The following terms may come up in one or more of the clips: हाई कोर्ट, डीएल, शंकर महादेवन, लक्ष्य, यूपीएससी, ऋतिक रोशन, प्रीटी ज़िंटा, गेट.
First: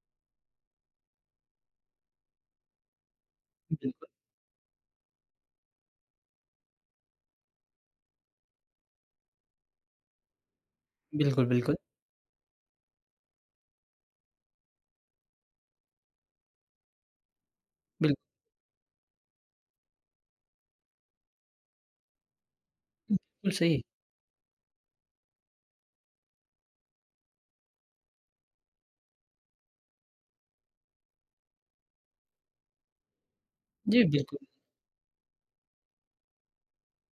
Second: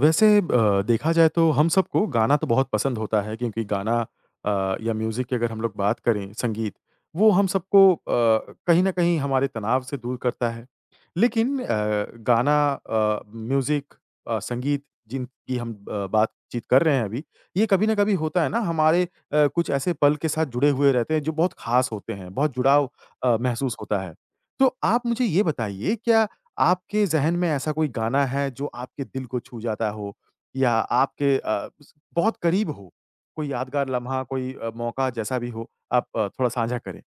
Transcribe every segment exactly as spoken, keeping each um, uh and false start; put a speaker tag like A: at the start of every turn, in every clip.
A: वैसे अ, देखा जाए तो हम सबको गाना तो बहुत पसंद होता है क्योंकि गाना
B: बिल्कुल,
A: अ, या म्यूज़िक की अगर हम लोग बात करें संगीत, वो हम सबको अ, कहीं न कहीं हमारे तनाव से दूर करता है।
B: बिल्कुल,
A: लेकिन
B: बिल्कुल,
A: अ, गाना अ, म्यूज़िक अ, संगीत जिनकी हम अ, बातचीत कर रहे हैं अभी, ये कभी न कभी
B: बिल्कुल
A: होता है ना हमारे अ, कुछ ऐसे पल के साथ जुड़े हुए रहते हैं जो बहुत ख़ास होते हैं, बहुत जुड़ाव अ, महसूस
B: सही।
A: होता है। तो आप मुझे ये बताइए क्या आपके ज़हन में ऐसा कोई गाना है जो आपके दिल को छू जाता हो या आपके अ, स बहुत करीब हो? कोई यादगार
B: जी,
A: लम्हा,
B: बिल्कुल।
A: कोई अ, मौका जैसा भी हो, आप अ, थोड़ा साझा करें?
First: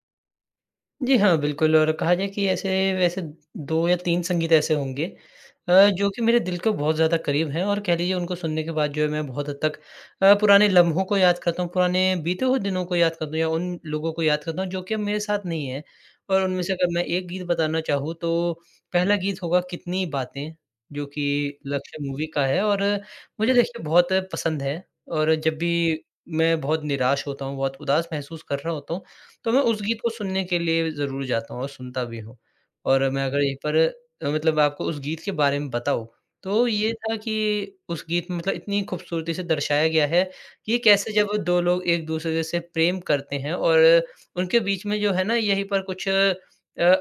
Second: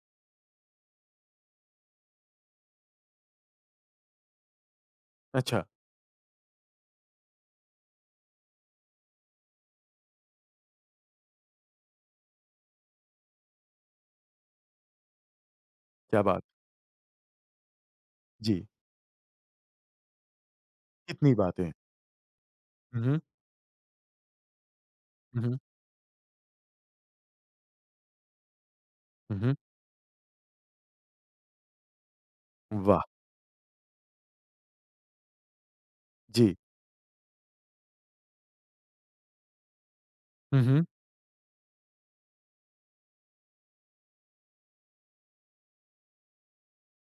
B: जी हाँ, बिल्कुल, और कहा जाए कि ऐसे वैसे दो या तीन संगीत ऐसे होंगे
A: अच्छा,
B: अ, जो कि मेरे दिल के बहुत ज़्यादा करीब हैं, और कह लीजिए उनको सुनने के बाद जो है मैं बहुत हद तक अ, पुराने लम्हों को याद करता हूँ, पुराने बीते हुए दिनों को याद करता हूँ, या उन लोगों को याद करता हूँ जो कि अब मेरे साथ नहीं है।
A: क्या बात!
B: और उनमें से अगर मैं एक गीत बताना चाहूँ तो
A: जी,
B: पहला गीत होगा कितनी बातें, जो
A: कितनी
B: कि
A: बातें!
B: लक्ष्य मूवी का है, और
A: हुँ,
B: मुझे देखिए बहुत पसंद है। और
A: हुँ,
B: जब
A: हुँ,
B: भी मैं बहुत निराश होता हूँ, बहुत उदास महसूस कर रहा होता हूँ, तो
A: हुँ,
B: मैं उस गीत को सुनने के लिए ज़रूर जाता हूँ और सुनता भी हूँ।
A: वाह!
B: और मैं अगर यहीं पर अ, मतलब आपको उस गीत के बारे में बताऊँ,
A: जी,
B: तो ये था कि उस गीत में मतलब इतनी खूबसूरती से दर्शाया गया है
A: हुँ,
B: कि
A: हुँ,
B: कैसे जब दो लोग एक-दूसरे से प्रेम करते हैं और उनके बीच में जो है ना यहीं पर कुछ अ,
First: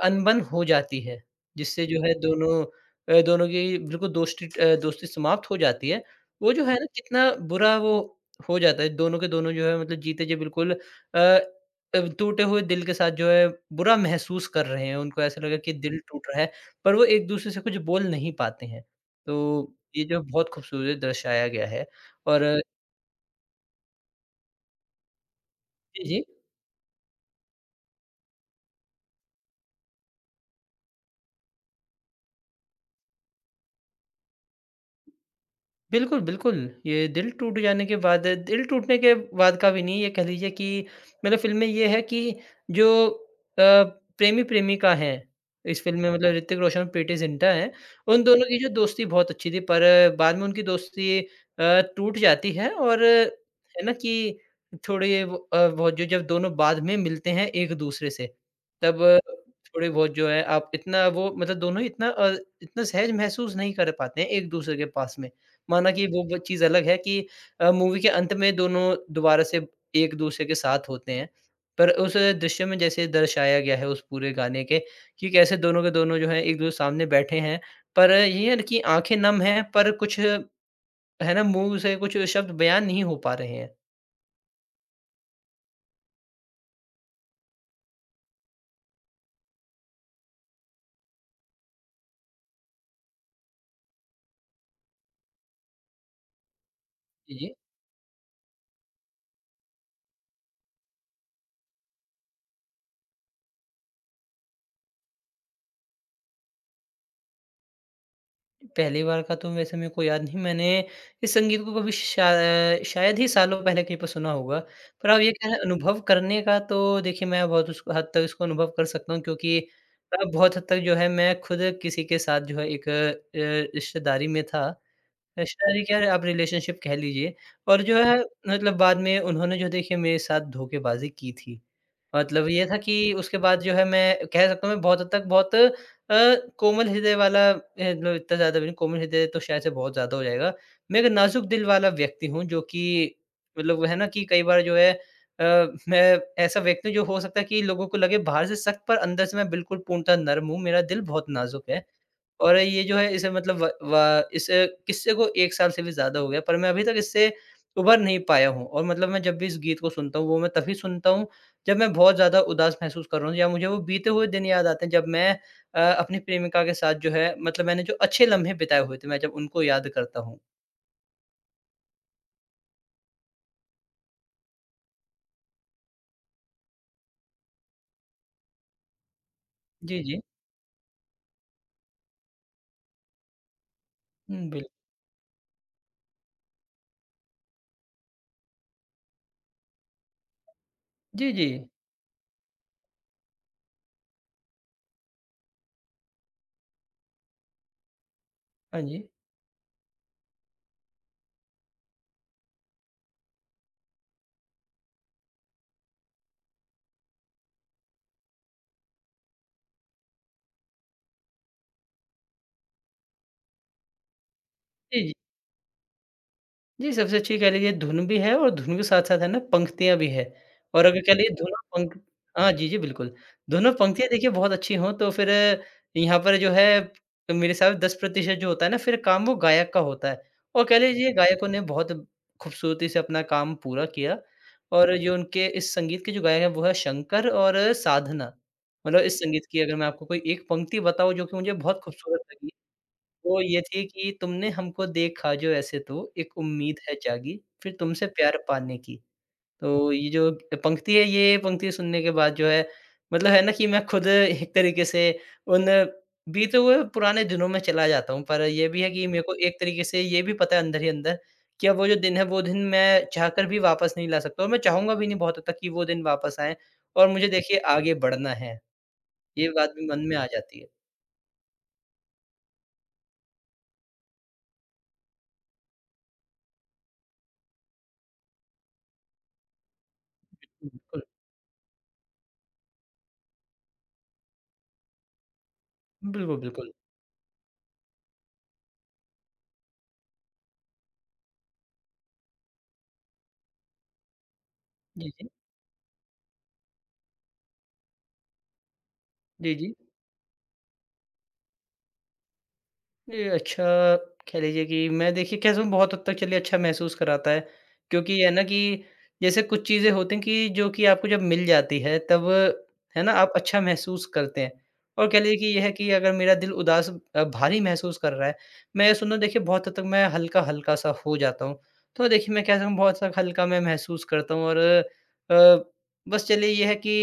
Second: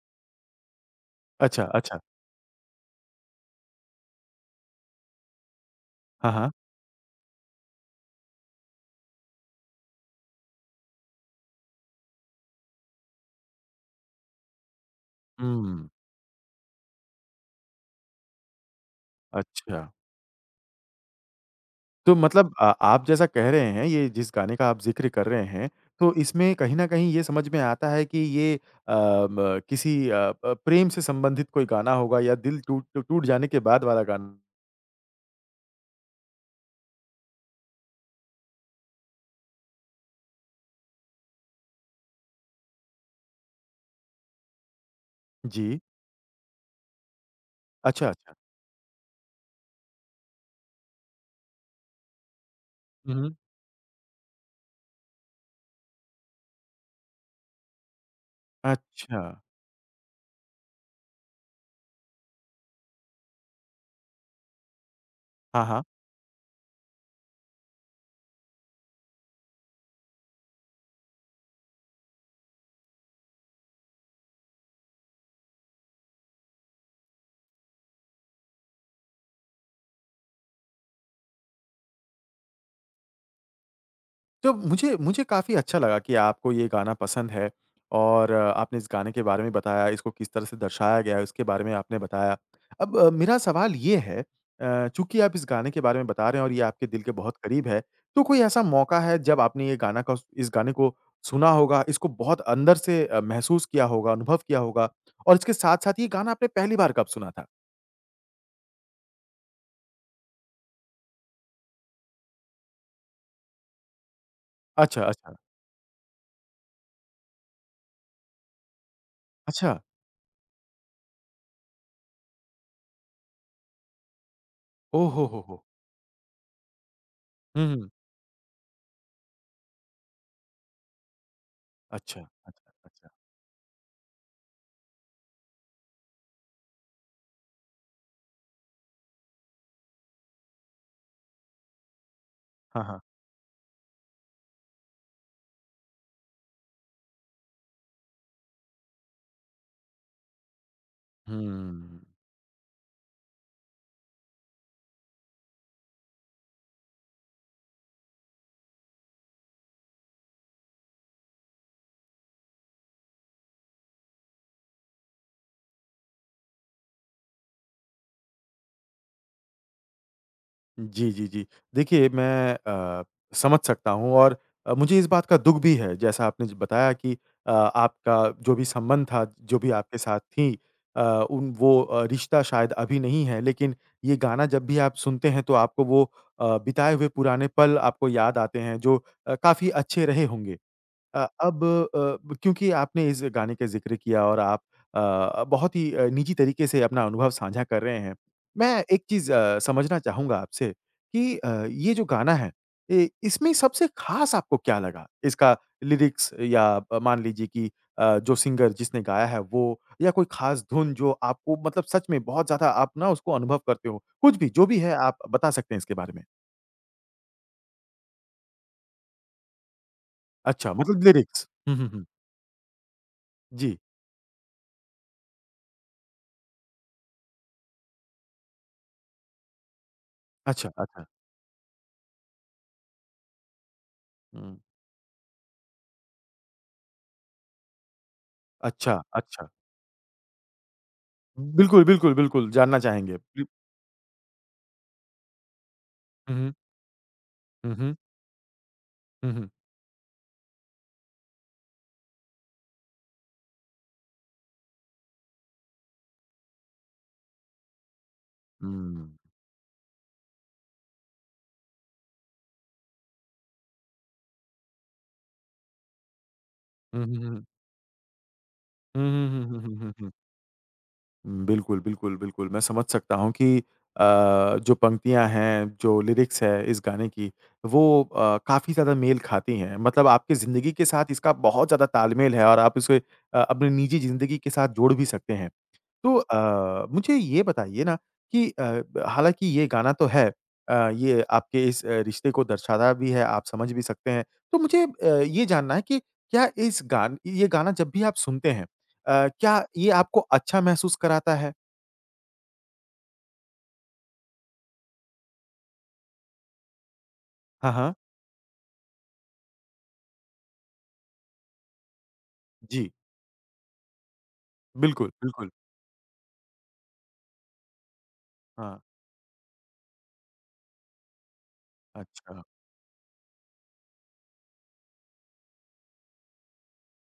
B: अनबन हो जाती है,
A: अच्छा,
B: जिससे
A: अच्छा,
B: जो है दोनों अ, दोनों की बिल्कुल दोस्ती अ, दोस्ती समाप्त हो जाती है।
A: हाँ, हाँ,
B: वो जो है ना कितना बुरा वो हो जाता है, दोनों के दोनों जो है मतलब जीते जी बिल्कुल अ अ, टूटे हुए दिल के साथ जो है बुरा महसूस कर रहे हैं, उनको ऐसा लगा कि
A: हुँ,
B: दिल टूट रहा है, पर वो एक-दूसरे से कुछ बोल नहीं पाते हैं। तो
A: अच्छा।
B: ये जो बहुत खूबसूरत दर्शाया गया है।
A: तो
B: और
A: मतलब अ, आप जैसा कह रहे हैं, ये जिस गाने का आप ज़िक्र कर रहे हैं,
B: जी,
A: तो
B: जी।
A: इसमें कहीं न कहीं ये समझ में आता है कि ये अ, म किसी अ अ, प्रेम से संबंधित कोई गाना होगा या दिल टूट टूट जाने के बाद वाला गाना।
B: बिल्कुल, बिल्कुल। ये दिल टूट जाने के बाद, दिल टूटने के बाद का भी नहीं, ये कह लीजिए कि मतलब फ़िल्म में ये है कि जो अ, प्रेमी-प्रेमिका हैं,
A: जी।
B: इस फ़िल्म में मतलब ऋतिक रोशन और प्रीटी ज़िंटा हैं,
A: अच्छा,
B: उन
A: अच्छा।
B: दोनों की जो दोस्ती बहुत अच्छी थी, पर बाद में उनकी दोस्ती अ, टूट जाती है, और
A: हुँ, हुँ।
B: है ना कि थोड़े वो अ, बहुत जो जब दोनों बाद में मिलते हैं एक-दूसरे से, तब
A: अच्छा।
B: थोड़े बहुत जो है आप इतना वो मतलब दोनों ही इतना अ, इतना सहज महसूस नहीं कर पाते हैं एक-दूसरे के पास में।
A: हाँ, हाँ।
B: माना कि वो ब चीज़ अलग है कि अ, मूवी के अंत में दोनों दोबारा से एक-दूसरे के साथ होते हैं। पर उस दृश्य में जैसे दर्शाया गया है उस पूरे गाने के, कि कैसे दोनों के दोनों जो हैं एक-दूसरे के सामने बैठे हैं। पर ये है ना कि आँखें नम हैं पर कुछ है ना मुँह से कुछ शब्द बयान नहीं हो पा रहे हैं।
A: तो मुझे मुझे काफ़ी अच्छा लगा कि आपको ये गाना पसंद है और अ, आपने इस गाने के बारे में बताया, इसको किस तरह से दर्शाया गया है, उसके बारे में आपने बताया। अब अ, मेरा सवाल ये है अ, चूँकि आप इस गाने के बारे में बता रहे हैं और ये आपके दिल के
B: जी,
A: बहुत
B: जी।
A: करीब है, तो कोई ऐसा मौका है जब आपने ये गाना का इस गाने को सुना होगा, इसको बहुत अंदर से अ, महसूस किया होगा, अनुभव किया होगा और इसके साथ-साथ ये गाना आपने पहली बार कब सुना था?
B: पहली बार का तो वैसे मेरे को याद नहीं, मैंने इस संगीत को कभी शाय शायद ही सालों पहले कहीं पर सुना होगा।
A: अच्छा,
B: पर आप ये
A: अच्छा।
B: कह रहे हैं अनुभव करने का, तो देखिए मैं बहुत उसको हद तक इसको अनुभव कर सकता हूँ क्योंकि
A: अच्छा।
B: अ, बहुत हद तक जो है मैं खुद किसी के साथ जो है एक अ, रिश्तेदारी में था।
A: ओह हो, हो, हो!
B: रिश्तेदारी क्या है, आप रिलेशनशिप कह लीजिए।
A: हुँ,
B: और
A: हुँ।
B: जो है मतलब बाद में उन्होंने जो देखिए मेरे साथ धोखेबाज़ी की थी।
A: अच्छा,
B: मतलब ये
A: अच्छा,
B: था कि
A: अच्छा।
B: उसके बाद जो है मैं कह सकता हूँ मैं बहुत हद तक बहुत अ, कोमल हृदय वाला, अ, मतलब इतना ज़्यादा भी नहीं, कोमल हृदय तो शायद से बहुत ज़्यादा हो जाएगा। मैं एक नाज़ुक दिल वाला व्यक्ति हूँ, जो
A: हाँ,
B: कि
A: हाँ।
B: मतलब वो है ना कि कई बार जो है अ, मैं ऐसा व्यक्ति हूँ जो हो सकता है कि लोगों को लगे बाहर से सख्त, पर अंदर से मैं बिल्कुल पूर्णतः नर्म हूँ, मेरा दिल बहुत नाज़ुक है।
A: हुँ।
B: और ये जो है इसे मतलब व व इस किस्से को एक साल से भी ज़्यादा हो गया, पर मैं अभी तक इससे उभर नहीं पाया हूँ। और मतलब मैं जब भी इस गीत को सुनता हूँ, वो मैं तभी सुनता हूँ जब मैं बहुत ज़्यादा उदास महसूस कर रहा हूँ, या मुझे वो बीते हुए दिन याद आते हैं जब मैं अ, अपनी प्रेमिका के साथ जो है मतलब मैंने जो अच्छे लम्हे बिताए हुए थे, मैं जब उनको याद करता हूँ।
A: जी, जी, जी। देखिए मैं अ, समझ सकता हूँ और अ, मुझे इस बात का दुःख भी है जैसा आपने ज बताया कि अ, आपका जो भी संबंध था, जो भी आपके
B: जी,
A: साथ
B: जी।
A: थी अ, उन वो अ, रिश्ता शायद अभी नहीं है लेकिन ये गाना
B: हुँ,
A: जब
B: बिल
A: भी आप सुनते हैं तो आपको वो अ, बिताए हुए पुराने पल आपको याद आते हैं जो अ, काफ़ी अच्छे रहे होंगे। अ,
B: जी, जी।
A: अब अ, क्योंकि आपने इस गाने का ज़िक्र किया और आप अ, बहुत ही अ, निजी तरीके से अपना अनुभव साझा कर रहे हैं। मैं
B: हाँ
A: एक
B: जी।
A: चीज़ अ, समझना चाहूँगा आपसे कि अ, ये जो गाना है, इ इसमें सबसे ख़ास आपको क्या लगा? इसका लिरिक्स या अ, मान लीजिए कि अ, जो सिंगर जिसने गाया है वो या कोई ख़ास धुन जो आपको मतलब सच में बहुत ज़्यादा आप ना उसको अनुभव करते हो। कुछ भी, जो भी है
B: जी, जी।
A: आप बता सकते हैं इसके बारे में।
B: जी, सबसे अच्छी कह लीजिए धुन भी है, और धुन के साथ-साथ है ना पंक्तियाँ भी हैं।
A: अच्छा,
B: और अगर
A: मतलब
B: कह लीजिए
A: लिरिक्स।
B: धुन और
A: हुँ, हुँ,
B: पंक
A: हुँ।
B: हाँ, जी, जी, बिल्कुल। धुन और
A: जी।
B: पंक्तियाँ देखिए बहुत अच्छी हों तो फिर यहाँ पर जो है मेरे हिसाब से दस प्रतिशत जो होता है ना, फिर काम वो गायक का होता है। और
A: अच्छा,
B: कह
A: अच्छा।
B: लीजिए गायकों ने बहुत खूबसूरती से अपना काम पूरा किया,
A: हुँ।
B: और जो उनके इस संगीत के जो गायक हैं वो है शंकर और साधना। मतलब
A: अच्छा,
B: इस संगीत
A: अच्छा।
B: की अगर मैं आपको कोई एक पंक्ति बताऊँ जो कि मुझे बहुत
A: बिल्कुल, बिल्कुल,
B: खूबसूरत
A: बिल्कुल,
B: लगी,
A: जानना चाहेंगे।
B: वो ये थी कि तुमने हमको देखा जो ऐसे तो,
A: हुँ,
B: एक
A: हुँ,
B: उम्मीद है जागी,
A: हुँ,
B: फिर
A: हुँ,
B: तुमसे प्यार पाने की।
A: हुँ, हुँ।
B: तो ये जो पंक्ति है, ये पंक्ति सुनने के बाद जो है मतलब है ना कि मैं खुद एक तरीके से उन बीते हुए पुराने दिनों में चला जाता हूँ। पर ये भी है कि
A: हुँ।
B: मेरे को एक तरीके से ये भी पता है अंदर ही अंदर कि अब वो जो दिन है, वो दिन मैं चाहकर भी वापस नहीं ला सकता, और मैं चाहूँगा भी नहीं बहुत हद तक कि वो दिन वापस आएँ,
A: हुँ,
B: और
A: हुँ,
B: मुझे
A: हुँ।
B: देखिए आगे बढ़ना है।
A: हुँ, हुँ,
B: ये
A: हुँ,
B: बात
A: हुँ,
B: भी
A: हुँ,
B: मन
A: हुँ।
B: में आ जाती है।
A: हुँ, बिल्कुल, बिल्कुल, बिल्कुल। मैं समझ सकता हूँ कि अ, जो पंक्तियाँ हैं, जो लिरिक्स है इस गाने की, वो अ, काफ़ी ज़्यादा मेल खाती हैं। मतलब आपकी ज़िंदगी के
B: बिल्कुल।
A: साथ इसका बहुत ज़्यादा तालमेल है और आप इसे अ, अपनी निजी ज़िंदगी के साथ जोड़ भी सकते हैं। तो
B: बिल्कुल, बिल्कुल।
A: अ, मुझे ये बताइए ना कि अ, हालाँकि ये गाना तो है अ, ये आपके इस अ, रिश्ते को दर्शाता भी है, आप समझ भी सकते हैं। तो मुझे
B: जी,
A: अ,
B: जी।
A: ये जानना है कि क्या इस गान ये गाना जब भी आप सुनते हैं अ,
B: जी,
A: क्या
B: जी।
A: ये आपको अच्छा महसूस कराता है?
B: ये अच्छा कह लीजिए कि मैं देखिए कैसे बहुत हद तक चलिए अच्छा महसूस कराता है।
A: हाँ, हाँ।
B: क्योंकि ये है ना कि जैसे कुछ चीज़ें होती हैं कि जो कि आपको जब मिल जाती है तब
A: जी,
B: है ना आप अच्छा महसूस करते हैं। और
A: बिल्कुल,
B: कह लीजिए कि
A: बिल्कुल।
B: ये है कि अगर मेरा दिल उदास अ, भारी महसूस कर रहा है,
A: हाँ,
B: मैं ये सुनो देखिए बहुत हद तक मैं हल्का-हल्का सा हो जाता हूँ। तो देखिए
A: अच्छा।
B: मैं कह सकता हूँ बहुत सा हल्का मैं महसूस करता हूँ, और अ, बस चलिए ये है कि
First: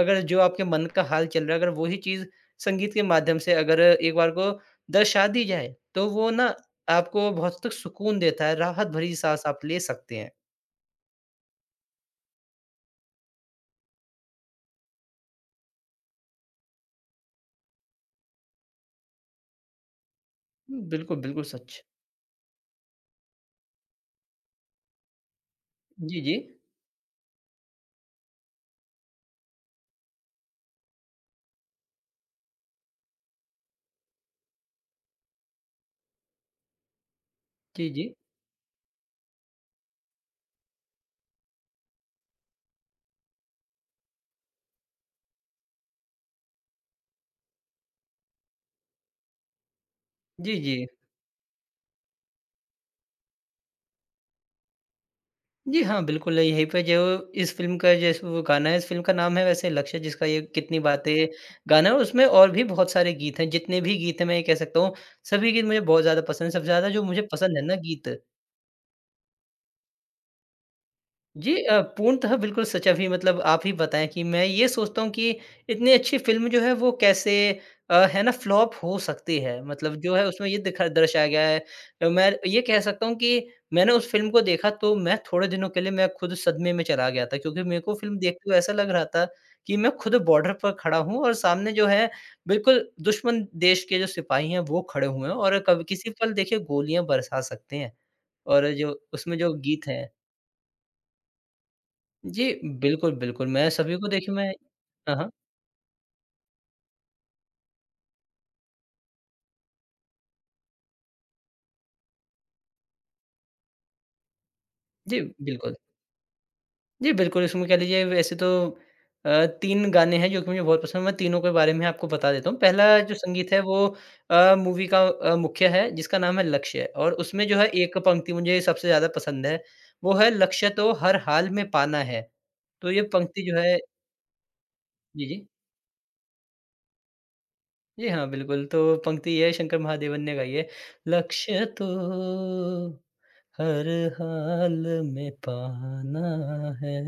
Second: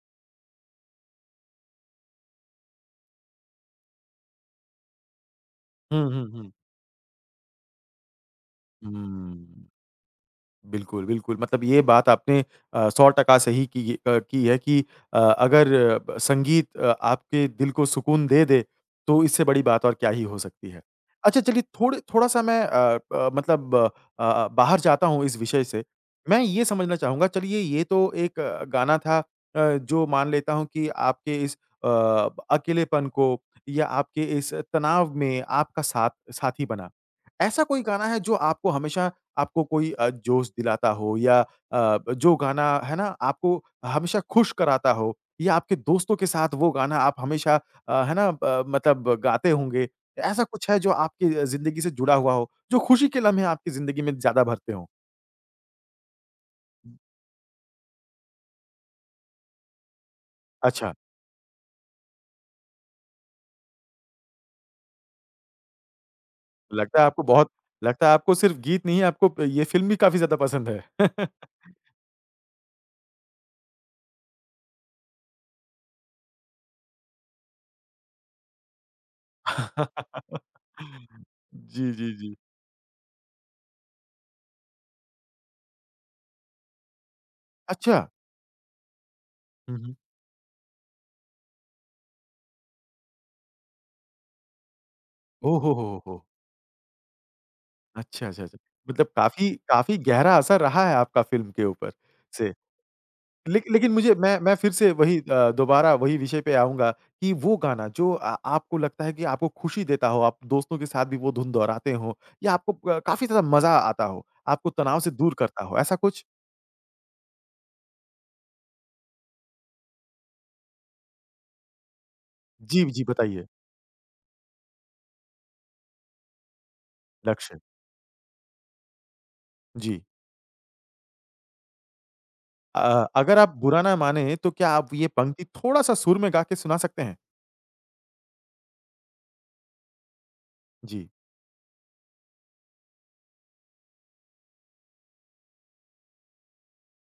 B: अगर जो आपके मन का हाल चल रहा है, अगर वही चीज़ संगीत के माध्यम से अगर एक बार को दर्शा दी जाए,
A: हुँ,
B: तो
A: हुँ,
B: वो
A: हुँ।
B: ना आपको बहुत तक सुकून देता है, राहत भरी साँस आप
A: हुँ।
B: ले सकते हैं।
A: बिल्कुल, बिल्कुल। मतलब ये बात आपने अ, सौ प्रतिशत सही की अ, की है कि अ, अगर ब संगीत अ, आपके दिल को सुकून दे दे, तो इससे बड़ी बात और क्या ही हो सकती है।
B: बिल्कुल,
A: अच्छा
B: बिल्कुल
A: चलिए
B: सच।
A: थोड़े थोड़ा-सा मैं अ, प मतलब अ अ, बाहर जाता हूँ इस विषय से।
B: जी, जी।
A: मैं ये समझना चाहूँगा चलिए ये तो एक अ, गाना था अ, जो मान लेता हूँ कि आपके इस अ, अकेलेपन को या आपके इस तनाव में आपका साथ साथी बना। ऐसा कोई
B: जी,
A: गाना
B: जी।
A: है जो आपको हमेशा आपको कोई अ, जोश दिलाता हो या अ, जो गाना है ना आपको हमेशा खुश कराता हो या आपके दोस्तों के साथ वो गाना आप हमेशा अ, है ना ब मतलब गाते होंगे। ऐसा
B: जी,
A: कुछ
B: जी।
A: है जो आपकी ज़िंदगी से जुड़ा हुआ हो, जो खुशी के लम्हे आपकी ज़िंदगी में ज़्यादा भरते हों?
B: जी हाँ, बिल्कुल, यहीं पे जो इस फ़िल्म का जैसे वो गाना है, इस फ़िल्म का नाम है वैसे लक्ष्य, जिसका ये कितनी
A: अच्छा,
B: बातें गाना है, उसमें और भी बहुत सारे गीत हैं, जितने भी गीत हैं मैं ये कह सकता हूँ, सभी गीत मुझे बहुत ज़्यादा पसंद हैं। सबसे ज़्यादा
A: लगता
B: जो
A: है आपको
B: मुझे
A: बहुत
B: पसंद है ना
A: लगता है
B: गीत।
A: आपको सिर्फ़ गीत नहीं आपको ये फ़िल्म भी काफ़ी ज़्यादा पसंद है।
B: जी अ, पूर्णतः बिल्कुल सच, अभी मतलब आप ही बताएँ कि मैं ये सोचता हूँ कि इतनी अच्छी फ़िल्म जो है वो कैसे अ, है ना फ्लॉप हो सकती है। मतलब जो है उसमें ये दिखा दर्शाया गया है।
A: जी, जी,
B: अ,
A: जी।
B: मैं ये कह सकता हूँ कि मैंने उस फ़िल्म को देखा तो मैं थोड़े दिनों के लिए मैं खुद सदमे में चला गया था, क्योंकि मेरे को
A: अच्छा।
B: फ़िल्म देखते हुए ऐसा लग रहा था
A: हुँ,
B: कि मैं
A: हुँ।
B: खुद बॉर्डर पर खड़ा हूँ, और सामने जो है बिल्कुल दुश्मन देश के जो सिपाही हैं वो खड़े हुए हैं और
A: ओह हो,
B: कभी
A: हो,
B: किसी
A: हो!
B: पल देखिए गोलियाँ बरसा सकते हैं।
A: अच्छा, अच्छा, अच्छा।
B: और जो
A: मतलब
B: उसमें
A: काफ़ी
B: जो गीत
A: काफ़ी
B: है।
A: गहरा असर रहा है आपका फ़िल्म के ऊपर से।
B: जी, बिल्कुल, बिल्कुल।
A: लेक
B: मैं
A: लेकिन
B: सभी को
A: मुझे
B: देखिए
A: मैं
B: मैं
A: मैं फिर से
B: हाँ,
A: वही
B: हाँ।
A: अ, दोबारा वही विषय पे आऊँगा कि वो गाना जो अ, आपको लगता है कि आपको खुशी देता हो, आप दोस्तों के साथ भी वो धुन दोहराते हो या आपको प काफ़ी ज़्यादा मज़ा आता हो, आपको तनाव से
B: जी,
A: दूर करता
B: बिल्कुल।
A: हो, ऐसा कुछ?
B: जी, बिल्कुल, इसमें कह लीजिए वैसे तो अ, तीन गाने हैं जो कि मुझे बहुत पसंद हैं, मैं तीनों के बारे में आपको बता देता हूँ।
A: जी,
B: पहला
A: जी,
B: जो
A: बताइए।
B: संगीत है वो अ, मूवी का अ, मुख्य है, जिसका नाम है लक्ष्य, और उसमें
A: लक्ष्य।
B: जो है एक पंक्ति मुझे सबसे ज़्यादा पसंद है,
A: जी।
B: वो है लक्ष्य तो हर हाल में पाना है। तो ये
A: अ, अगर
B: पंक्ति
A: आप
B: जो है,
A: बुरा ना माने तो क्या आप ये
B: जी,
A: पंक्ति
B: जी।
A: थोड़ा-सा सुर में गा के सुना सकते हैं?
B: जी हाँ, बिल्कुल, तो पंक्ति ये शंकर महादेवन ने गाई है,
A: जी।
B: लक्ष्य तो हर हाल में पाना है।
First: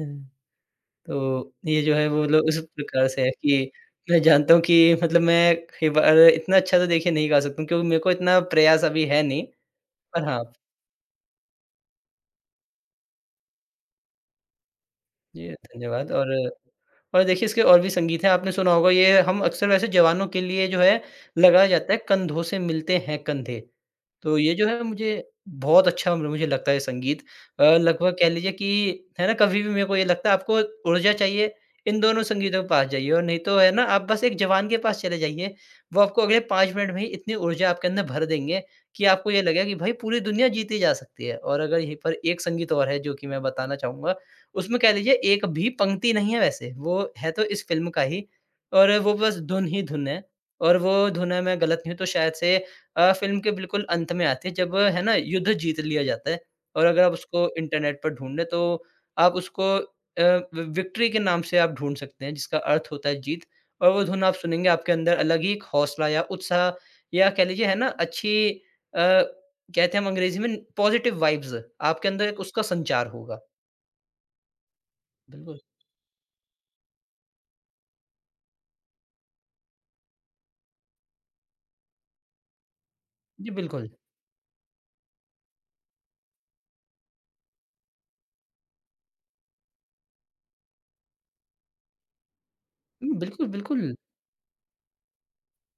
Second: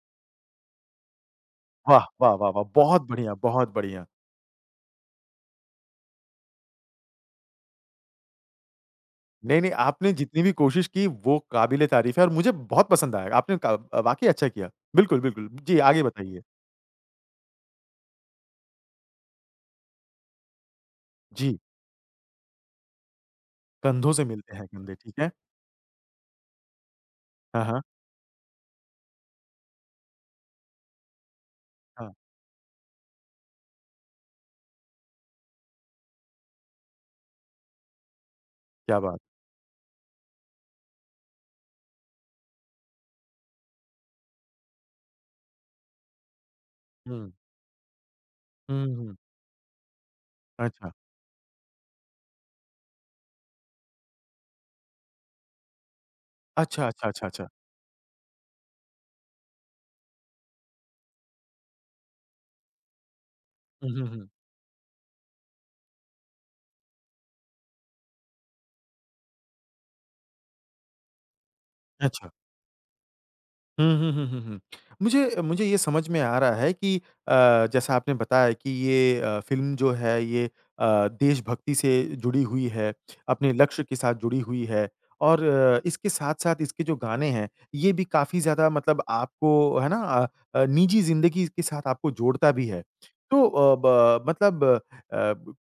B: तो ये जो
A: वाह!
B: है वो
A: वाह,
B: लो
A: वाह,
B: उस
A: वाह! बहुत
B: प्रकार से है
A: बढ़िया,
B: कि
A: बहुत बढ़िया।
B: मैं जानता हूँ कि मतलब मैं कई बार इतना अच्छा तो देखिए नहीं गा सकता हूँ क्योंकि मेरे को इतना प्रयास अभी है नहीं।
A: नहीं, नहीं, आपने
B: पर
A: जितनी
B: हाँ,
A: भी कोशिश की वो काबिल-ए-तारीफ़ है और मुझे बहुत पसंद आया। आपने का वाक़ई अच्छा किया। बिल्कुल, बिल्कुल।
B: जी
A: जी, आगे
B: धन्यवाद। और
A: बताइए।
B: और देखिए इसके और भी संगीत हैं, आपने सुना होगा, ये हम अक्सर वैसे जवानों के लिए जो है
A: जी,
B: लगाया जाता है, कंधों से मिलते हैं कंधे।
A: कंधों से
B: तो ये
A: मिलते हैं
B: जो है
A: कंधे, ठीक
B: मुझे
A: है?
B: बहुत अच्छा म मुझे लगता है संगीत अ,
A: हाँ, हाँ,
B: लगभग कह लीजिए कि है ना कभी भी मेरे को ये लगता है आपको ऊर्जा चाहिए, इन
A: हाँ।
B: दोनों संगीतों के पास जाइए, और नहीं तो है ना आप बस एक जवान के पास चले जाइए, वो आपको अगले पाँच मिनट में ही इतनी ऊर्जा आपके अंदर भर देंगे
A: क्या
B: कि
A: बात!
B: आपको ये लगेगा कि भाई पूरी दुनिया जीती जा सकती है। और अगर यहीं पर एक संगीत और है जो कि मैं बताना चाहूँगा, उसमें कह लीजिए एक भी पंक्ति नहीं है वैसे, वो
A: हुँ।
B: है तो इस फ़िल्म का ही,
A: हुँ,
B: और वो
A: हुँ।
B: बस धुन ही धुन है, और
A: अच्छा।
B: वो धुन है, मैं गलत नहीं हूँ तो शायद से अ, फ़िल्म के बिल्कुल अंत में आती है जब है ना युद्ध जीत लिया जाता है।
A: अच्छा,
B: और अगर
A: अच्छा,
B: आप
A: अच्छा, अच्छा।
B: उसको इंटरनेट पर ढूँढें तो आप उसको अ, वि विक्ट्री के नाम से आप ढूँढ सकते हैं जिसका अर्थ होता है जीत।
A: हुँ,
B: और वो
A: हुँ,
B: धुन
A: हुँ।
B: आप सुनेंगे आपके अंदर अलग ही एक हौसला या उत्साह या कह लीजिए है ना अच्छी, अ, कहते हैं हम अंग्रेज़ी में पॉज़िटिव वाइब्स आपके अंदर
A: अच्छा।
B: एक उसका संचार होगा।
A: हुँ, हुँ, हुँ, हुँ, हुँ। मुझे
B: बिल्कुल।
A: मुझे ये समझ में आ रहा है कि अ, जैसा आपने बताया कि ये अ, फ़िल्म जो है ये अ, देशभक्ति से जुड़ी हुई है,
B: जी,
A: अपने लक्ष्य
B: बिल्कुल।
A: के साथ जुड़ी हुई है और अ, इसके साथ-साथ इसके जो गाने हैं, ये भी काफ़ी ज़्यादा मतलब आपको है ना अ अ, निजी ज़िंदगी के साथ आपको जोड़ता भी है।
B: हुँ,
A: तो
B: बिल्कुल,
A: अ,
B: बिल्कुल।
A: ब मतलब अ,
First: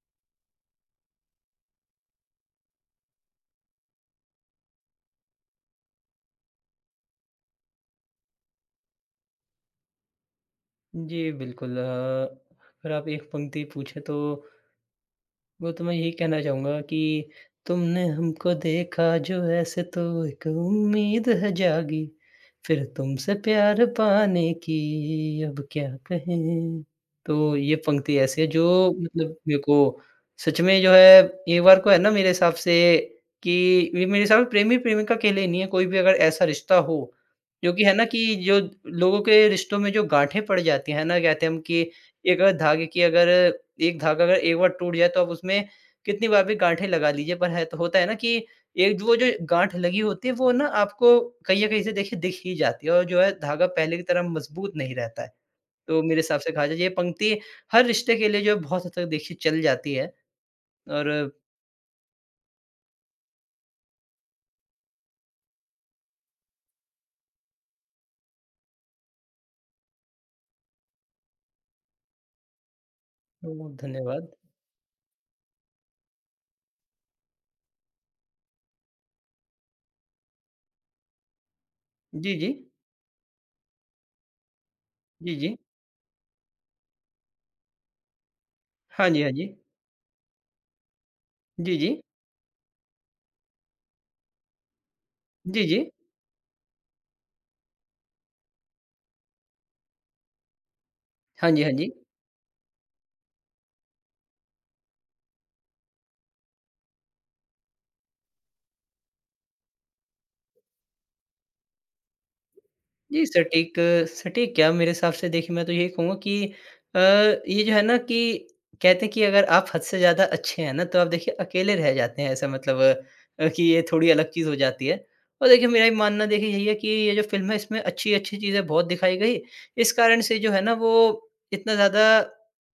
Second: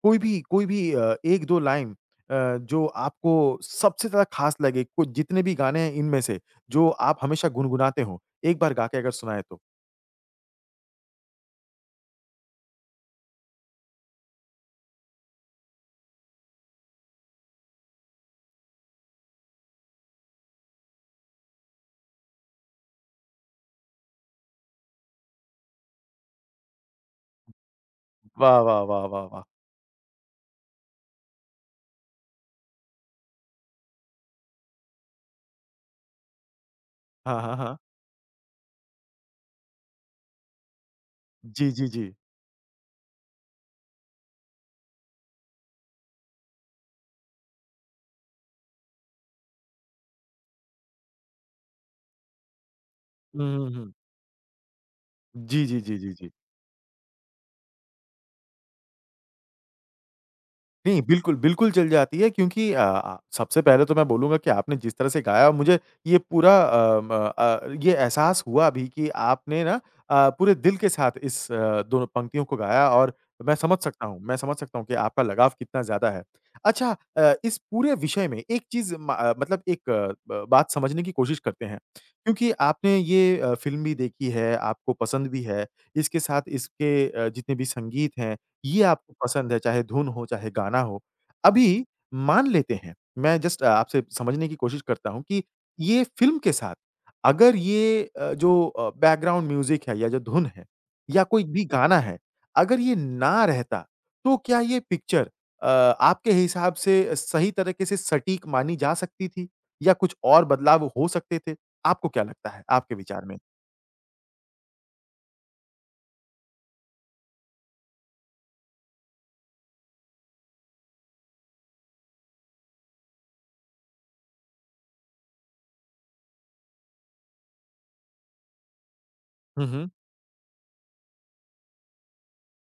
A: कोई भी कोई भी अ, एक-दो लाइन अ, जो आपको सबसे ज़्यादा ख़ास लगे, को जितने भी गाने हैं इनमें से, जो आप हमेशा गुनगुनाते हो? एक बार गा के अगर सुनाएँ तो?
B: जी, बिल्कुल, अ, अगर आप एक पंक्ति पूछें तो वो तो मैं यही कहना चाहूँगा कि तुमने हमको देखा जो ऐसे तो एक उम्मीद है जागी, फिर तुमसे प्यार पाने की अब क्या कहें? तो ये पंक्ति ऐसी है
A: वाह, वाह,
B: जो
A: वाह, वाह,
B: मतलब
A: वाह!
B: मेरे को सच में जो है एक बार को है ना मेरे हिसाब से कि ये मेरे हिसाब से प्रेमी-प्रेमिका के लिए नहीं है, कोई भी अगर ऐसा रिश्ता हो,
A: हाँ, हाँ,
B: जो
A: हाँ।
B: कि है ना कि जो लोगों के रिश्तों में जो गाँठें पड़ जाती हैं ना, कहते हैं हम
A: जी,
B: कि
A: जी, जी।
B: एक अगर धागे की अगर एक धागा अगर एक बार टूट जाए तो आप उसमें कितनी बार भी गांठें लगा लीजिए पर है तो होता है ना कि एक जो वो जो गांठ लगी होती है वो ना आपको कहीं न कहीं से देखिए दिख ही जाती है और जो है
A: हुँ,
B: धागा
A: हुँ, हुँ।
B: पहले की तरह मजबूत नहीं रहता है।
A: जी, जी, जी,
B: तो
A: जी,
B: मेरे
A: जी।
B: हिसाब से कहा जाए ये पंक्ति हर रिश्ते के लिए जो है बहुत हद तक देखिए चल जाती है
A: नहीं,
B: और
A: बिल्कुल, बिल्कुल चल जाती है क्योंकि अ अ, सबसे पहले तो मैं बोलूँगा कि आपने जिस तरह से गाया मुझे ये पूरा अ, म अ, ये एहसास हुआ अभी कि आपने ना अ, पूरे दिल के साथ इस अ, दोनों पंक्तियों को गाया और मैं
B: बहुत
A: समझ सकता हूँ
B: धन्यवाद।
A: मैं समझ सकता हूँ कि आपका लगाव कितना ज़्यादा है। अच्छा अ, इस पूरे विषय में एक चीज़ म अ, मतलब एक अ, ब बात समझने की कोशिश करते हैं,
B: जी,
A: क्योंकि
B: जी।
A: आपने ये अ, फ़िल्म भी देखी है, आपको पसंद
B: जी,
A: भी
B: जी।
A: है, इसके साथ इसके अ, जितने भी संगीत हैं ये
B: हाँ
A: आपको
B: जी, हाँ जी।
A: पसंद है, चाहे धुन हो, चाहे गाना हो।
B: जी,
A: अभी
B: जी।
A: मान लेते हैं, मैं जस्ट आपसे समझने की कोशिश करता हूँ कि
B: जी, जी।
A: ये फ़िल्म के साथ अगर ये अ, जो अ, बैकग्राउंड म्यूज़िक है या जो धुन है या कोई
B: हाँ जी,
A: भी
B: हाँ जी।
A: गाना है, अगर ये ना रहता, तो क्या ये पिक्चर अ, आपके हिसाब से सही तरीके से सटीक मानी जा सकती थी? या कुछ और बदलाव हो सकते थे? आपको क्या लगता है, आपके विचार
B: जी,
A: में?
B: सटीक सटीक क्या मेरे हिसाब से देखिए मैं तो यही कहूँगा कि अ, ये जो है ना कि कहते हैं कि अगर आप हद से ज़्यादा अच्छे हैं ना तो आप देखिए अकेले रह जाते हैं ऐसा मतलब, अ, कि ये थोड़ी अलग चीज़ हो जाती है। और देखिए मेरा ये मानना देखिए यही है कि ये जो फ़िल्म है इसमें अच्छी-अच्छी चीज़ें बहुत दिखाई गई।
A: हुँ, हुँ।
B: इस कारण से जो है ना वो इतना ज़्यादा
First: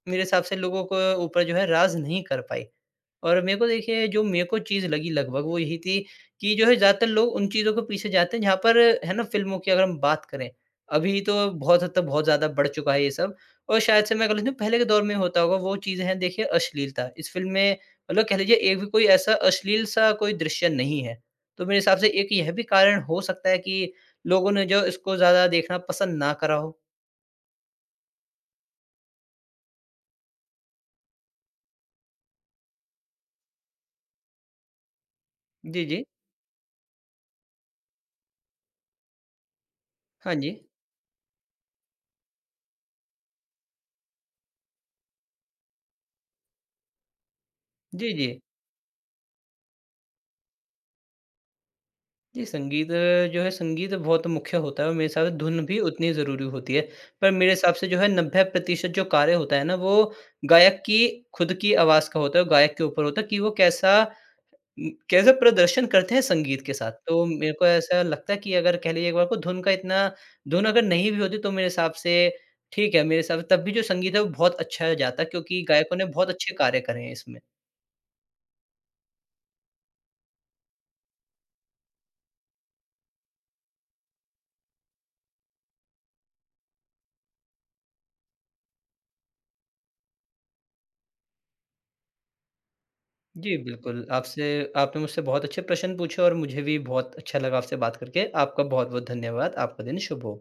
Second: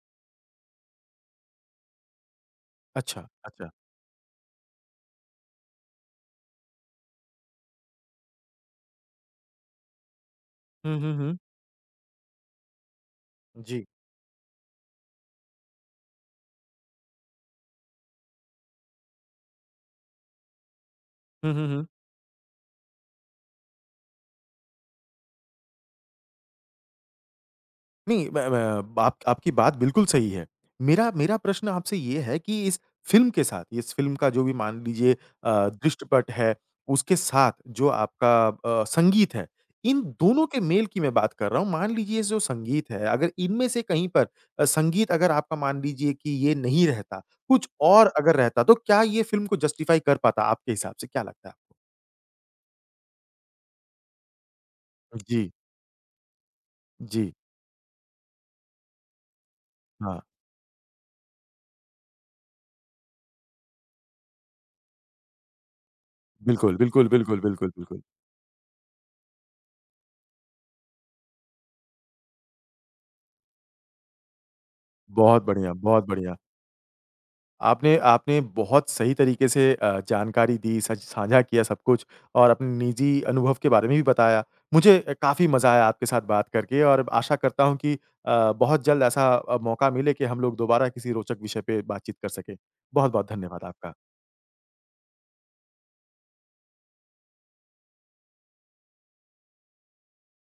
B: मेरे हिसाब से लोगों को ऊपर जो है राज़ नहीं कर पाई।
A: अच्छा,
B: और मेरे को
A: अच्छा।
B: देखिए जो मेरे को चीज़ लगी लगभग वो यही थी कि जो है ज़्यादातर लोग उन चीज़ों के पीछे जाते हैं जहाँ पर है ना फ़िल्मों की अगर हम बात करें,
A: हुँ, हुँ,
B: अभी तो
A: हुँ।
B: बहुत हद तक बहुत ज़्यादा बढ़ चुका है ये सब। और
A: जी।
B: शायद से मैं कह लेता हूँ पहले के दौर में होता होगा वो चीज़ें हैं देखिए अश्लीलता। इस फ़िल्म में मतलब कह लीजिए एक भी कोई ऐसा अश्लील सा कोई दृश्य नहीं है।
A: हुँ,
B: तो
A: हुँ,
B: मेरे
A: हुँ।
B: हिसाब से एक यह भी कारण हो सकता है कि लोगों ने जो इसको ज़्यादा देखना पसंद ना करा हो।
A: नहीं, मैं मैं आप आपकी बात बिल्कुल सही है। मेरा मेरा प्रश्न आपसे ये है कि इस फ़िल्म के साथ, इस फ़िल्म का जो भी मान लीजिए अ,
B: जी, जी।
A: दृष्टपट है, उसके साथ जो आपका अ, संगीत है, इन
B: हाँ
A: दोनों
B: जी।
A: के मेल की मैं बात कर रहा हूँ। मान लीजिए जो संगीत है, अगर इनमें से कहीं पर अ, संगीत अगर आपका मान लीजिए कि ये नहीं रहता, कुछ और
B: जी, जी।
A: अगर रहता, तो क्या ये फ़िल्म को जस्टिफ़ाई कर पाता आपके हिसाब से? क्या लगता है आपको?
B: जी, संगीत, अ, जो है संगीत बहुत मुख्य होता है और मेरे हिसाब से
A: जी,
B: धुन भी उतनी ज़रूरी होती है। पर
A: जी।
B: मेरे हिसाब से जो है नब्बे प्रतिशत जो कार्य होता है ना वो
A: हाँ,
B: गायक की खुद की आवाज़ का होता है और गायक के ऊपर होता है कि वो कैसा उम, कैसा प्रदर्शन करते हैं संगीत के
A: बिल्कुल,
B: साथ।
A: बिल्कुल,
B: तो
A: बिल्कुल,
B: मेरे को
A: बिल्कुल, बिल्कुल।
B: ऐसा लगता है कि अगर कह लीजिए एक बार को धुन का इतना धुन अगर नहीं भी होती तो मेरे हिसाब से ठीक है, मेरे हिसाब से तब भी जो संगीत है वो बहुत अच्छा जाता
A: बहुत
B: क्योंकि
A: बढ़िया,
B: गायकों ने
A: बहुत
B: बहुत
A: बढ़िया।
B: अच्छे कार्य करे हैं इसमें।
A: आपने आपने बहुत सही तरीके से अ, जानकारी दी, सच साझा किया सब कुछ और अपने निजी अनुभव के बारे में भी बताया। मुझे अ, काफ़ी मज़ा आया आपके साथ बात करके और आशा करता हूँ कि अ, बहुत जल्द ऐसा अ, मौका मिले कि हम लोग दोबारा किसी रोचक विषय पे बातचीत कर सकें। बहुत-बहुत
B: जी,
A: धन्यवाद आपका।
B: बिल्कुल, आपसे आपने मुझसे बहुत अच्छे प्रश्न पूछे और मुझे भी बहुत अच्छा लगा आपसे बात करके। आपका बहुत-बहुत धन्यवाद। आपका दिन शुभ हो।